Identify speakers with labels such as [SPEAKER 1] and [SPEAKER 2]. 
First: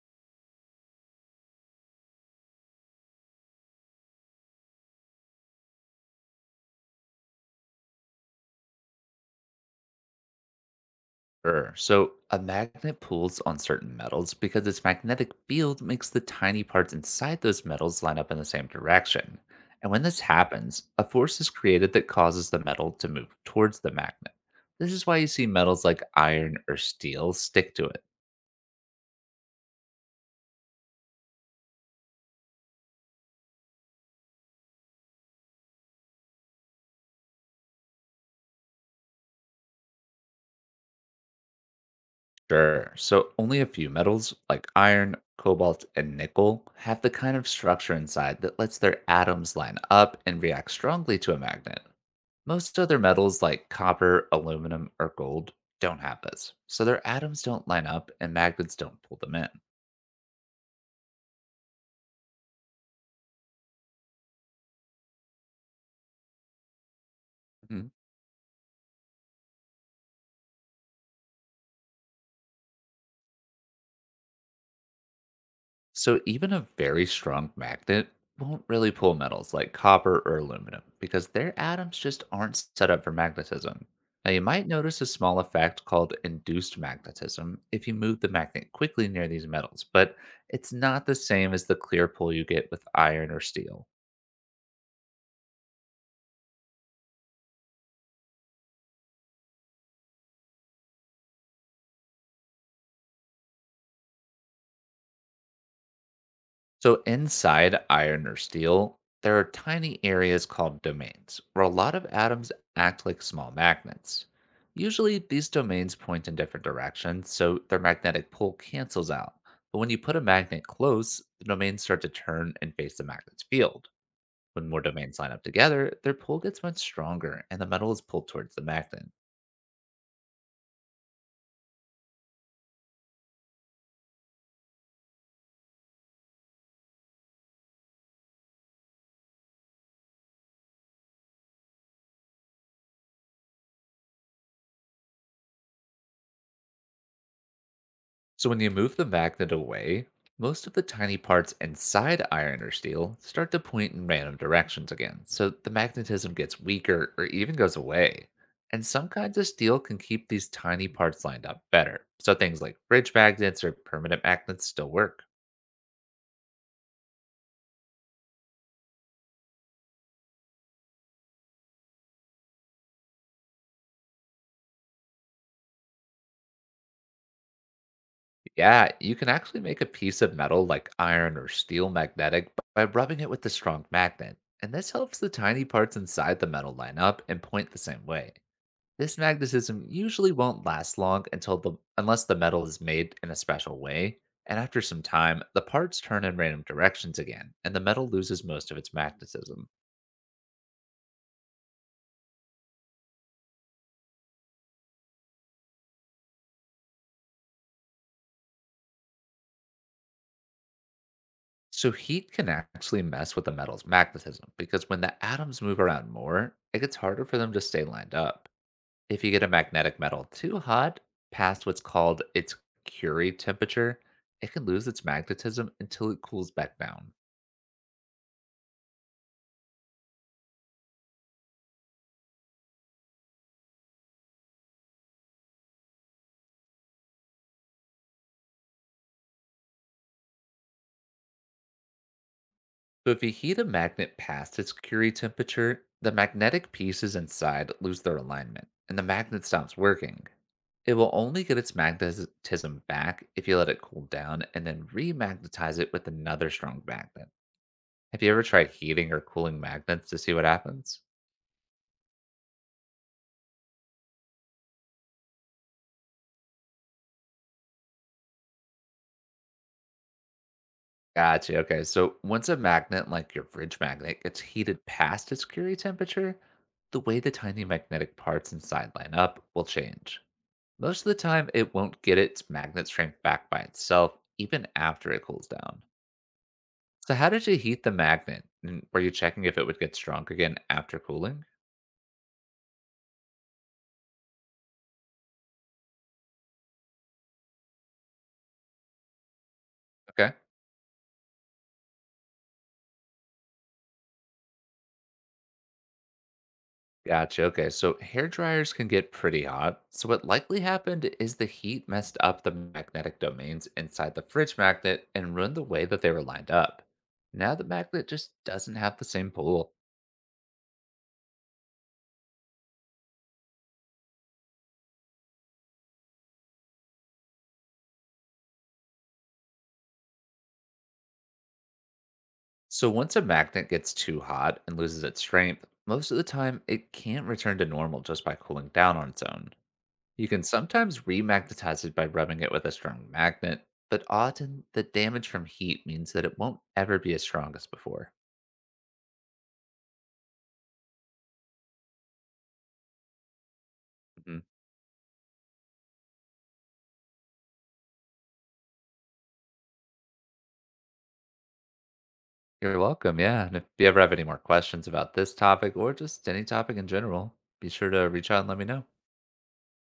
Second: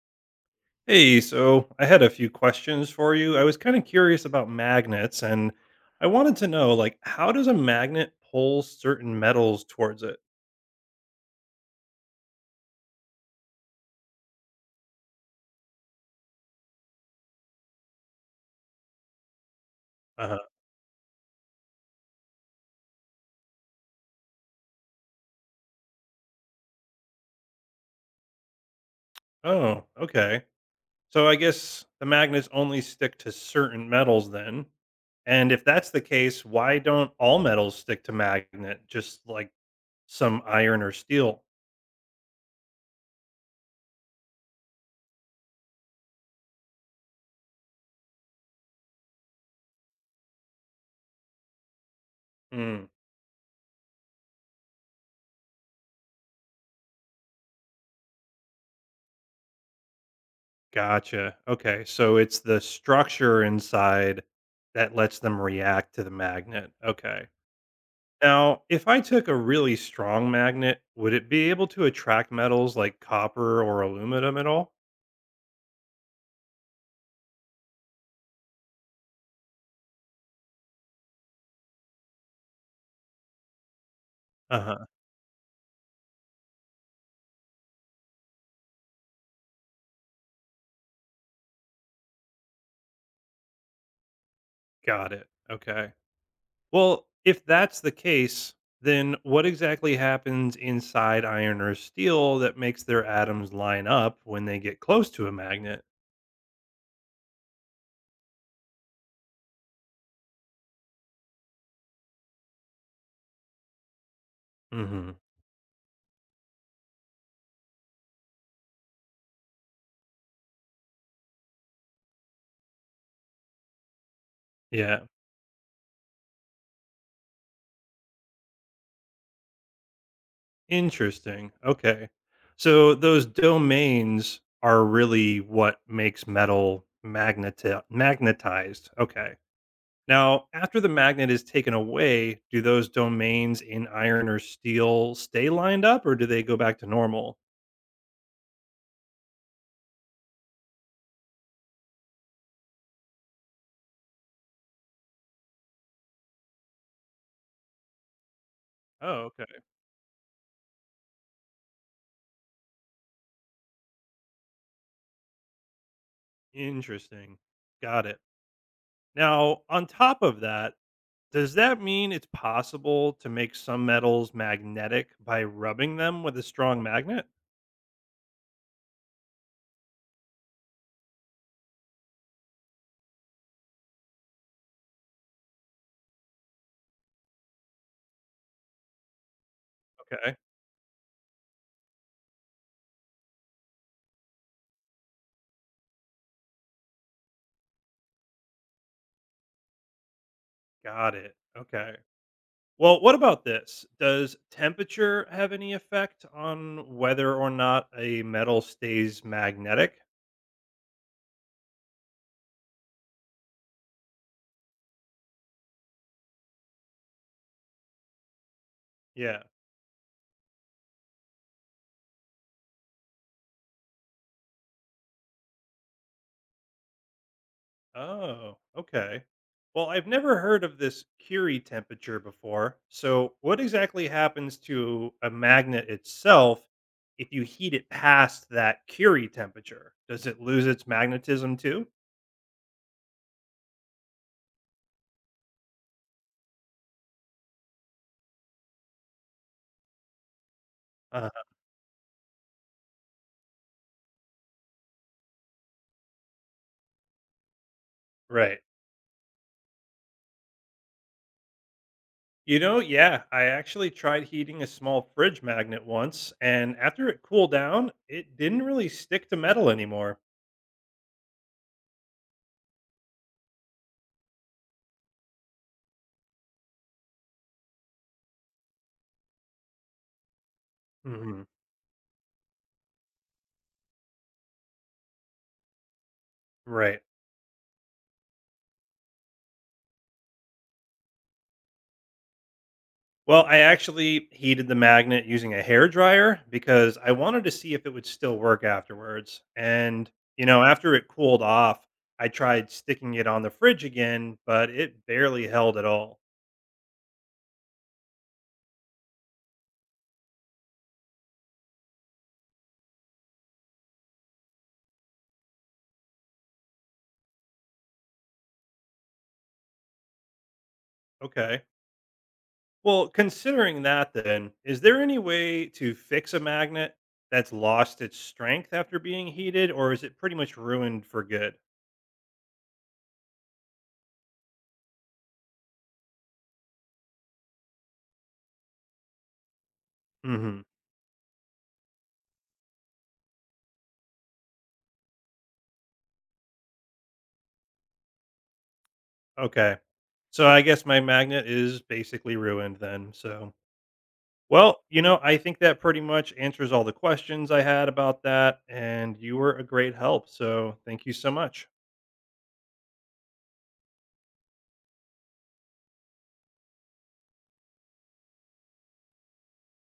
[SPEAKER 1] Hey, so I had a few questions for you. I was kind of curious about magnets, and I wanted to know, like, how does a magnet pull certain metals towards it?
[SPEAKER 2] Sure. So a magnet pulls on certain metals because its magnetic field makes the tiny parts inside those metals line up in the same direction. And when this
[SPEAKER 1] Uh,
[SPEAKER 2] happens, a force is created that causes the metal to move towards the magnet. This is why you see metals like iron or steel stick to it.
[SPEAKER 1] oh, okay. So I guess the magnets only stick to certain metals then. And if that's the case, why don't all metals stick to magnet just like some iron or steel?
[SPEAKER 2] Sure. So only a few metals like iron, cobalt, and nickel have the kind of structure inside that lets their atoms line up and react strongly to a magnet. Most
[SPEAKER 1] Hmm,
[SPEAKER 2] other metals like copper, aluminum, or gold don't have this, so their atoms don't line up and magnets don't pull them in.
[SPEAKER 1] gotcha. Okay, so it's the structure inside that lets them react to the magnet. Okay.
[SPEAKER 2] Mhm.
[SPEAKER 1] Now, if I took a really strong magnet, would it be able to attract metals like copper or aluminum at all?
[SPEAKER 2] So even a very strong magnet won't really pull metals like copper or aluminum because their atoms just aren't set up for magnetism. Now you
[SPEAKER 1] Uh
[SPEAKER 2] might
[SPEAKER 1] huh.
[SPEAKER 2] notice a small effect called induced magnetism if you move the magnet quickly near these metals, but it's not the same as the clear pull you get with iron or steel.
[SPEAKER 1] Got it. Okay. Well, if that's the case, then what exactly happens inside iron or steel that makes their atoms line up when they get close to a magnet?
[SPEAKER 2] So inside iron or steel, there are tiny areas called domains where a lot of atoms act like small magnets.
[SPEAKER 1] Hmm.
[SPEAKER 2] Usually, these domains point in different directions, so their magnetic pull cancels out. But when you put a magnet close, the domains start to turn and face the magnet's field. When more
[SPEAKER 1] Yeah.
[SPEAKER 2] domains line up together, their pull gets much stronger and the metal is pulled towards the magnet.
[SPEAKER 1] Interesting. Okay. So those domains are really what makes metal magnetized. Okay. Now, after the magnet is taken away, do those domains in iron or steel stay lined up or do they go back to normal?
[SPEAKER 2] So when you move the magnet away, most of the tiny parts inside iron or steel start to point in random directions again, so the magnetism gets weaker or even goes away. And some
[SPEAKER 1] Oh,
[SPEAKER 2] kinds of
[SPEAKER 1] okay.
[SPEAKER 2] steel can keep these tiny parts lined up better. So things like fridge magnets or permanent magnets still work.
[SPEAKER 1] Interesting. Got it. Now, on top of that, does that mean it's possible to make some metals magnetic by rubbing them with a strong magnet?
[SPEAKER 2] Yeah, you can actually make a piece of metal like iron or steel magnetic by rubbing it with a strong magnet. And this helps the tiny parts inside the metal line up and point the same way. This magnetism usually
[SPEAKER 1] Okay.
[SPEAKER 2] won't last long until the unless the metal is made in a special way, and after some time, the parts turn in random directions again, and the metal loses most of its magnetism.
[SPEAKER 1] Got it. Okay. Well, what about this? Does temperature have any effect on whether or not a metal stays magnetic?
[SPEAKER 2] So heat can actually mess with the metal's magnetism because when the atoms move around more, it gets harder for them to stay lined up. If you get
[SPEAKER 1] Yeah.
[SPEAKER 2] a magnetic metal too hot, past what's called its Curie temperature, it can lose its magnetism until it cools back down.
[SPEAKER 1] Oh, okay. Well, I've never heard of this Curie temperature before. So what exactly happens to a magnet itself if you heat it past that Curie temperature? Does it lose its magnetism too?
[SPEAKER 2] So if you heat a magnet past its Curie temperature, the magnetic pieces inside lose their alignment, and the magnet stops working. It will
[SPEAKER 1] Uh,
[SPEAKER 2] only get its magnetism back if you let it cool down and then remagnetize it with another strong magnet. Have you ever
[SPEAKER 1] right.
[SPEAKER 2] tried heating or cooling magnets to see what happens?
[SPEAKER 1] Yeah, I actually tried heating a small fridge magnet once, and after it cooled down, it didn't really stick to metal anymore.
[SPEAKER 2] Gotcha. Okay, so once a magnet like your fridge magnet gets heated past its Curie temperature, the way the tiny magnetic parts inside line up will change. Most of the
[SPEAKER 1] Hmm.
[SPEAKER 2] time, it won't get its magnet strength back by itself, even after it cools down.
[SPEAKER 1] Right.
[SPEAKER 2] So, how did you heat the magnet? And were you checking if it would get strong again after cooling?
[SPEAKER 1] Well, I actually heated the magnet using a hair dryer because I wanted to see if it would still work afterwards. And,
[SPEAKER 2] Okay.
[SPEAKER 1] after it cooled off, I tried sticking it on the fridge again, but it barely held at all.
[SPEAKER 2] Gotcha. Okay. So, hair dryers can get pretty hot. So, what likely happened is the heat messed up the magnetic domains inside the fridge magnet and ruined the way that they were lined up. Now, the magnet just doesn't have the same pull.
[SPEAKER 1] Okay. Well, considering that, then, is there any way to fix a magnet that's lost its strength after being heated, or is it pretty much ruined for good?
[SPEAKER 2] So once a magnet gets too hot and loses its strength, most of the time it can't return to normal just by cooling down on its own. You can
[SPEAKER 1] Hmm.
[SPEAKER 2] sometimes remagnetize it by rubbing it with a strong magnet, but often the damage from heat means that it won't ever be as strong as before.
[SPEAKER 1] Okay. So I guess my magnet is basically ruined then. So.
[SPEAKER 2] Mhm.
[SPEAKER 1] Well, I think that pretty much answers all the questions I had about that, and you were a great help. So thank you so much.
[SPEAKER 2] You're welcome, yeah. And if you ever have any more questions about this topic or just any topic in general, be sure to reach out and let me know.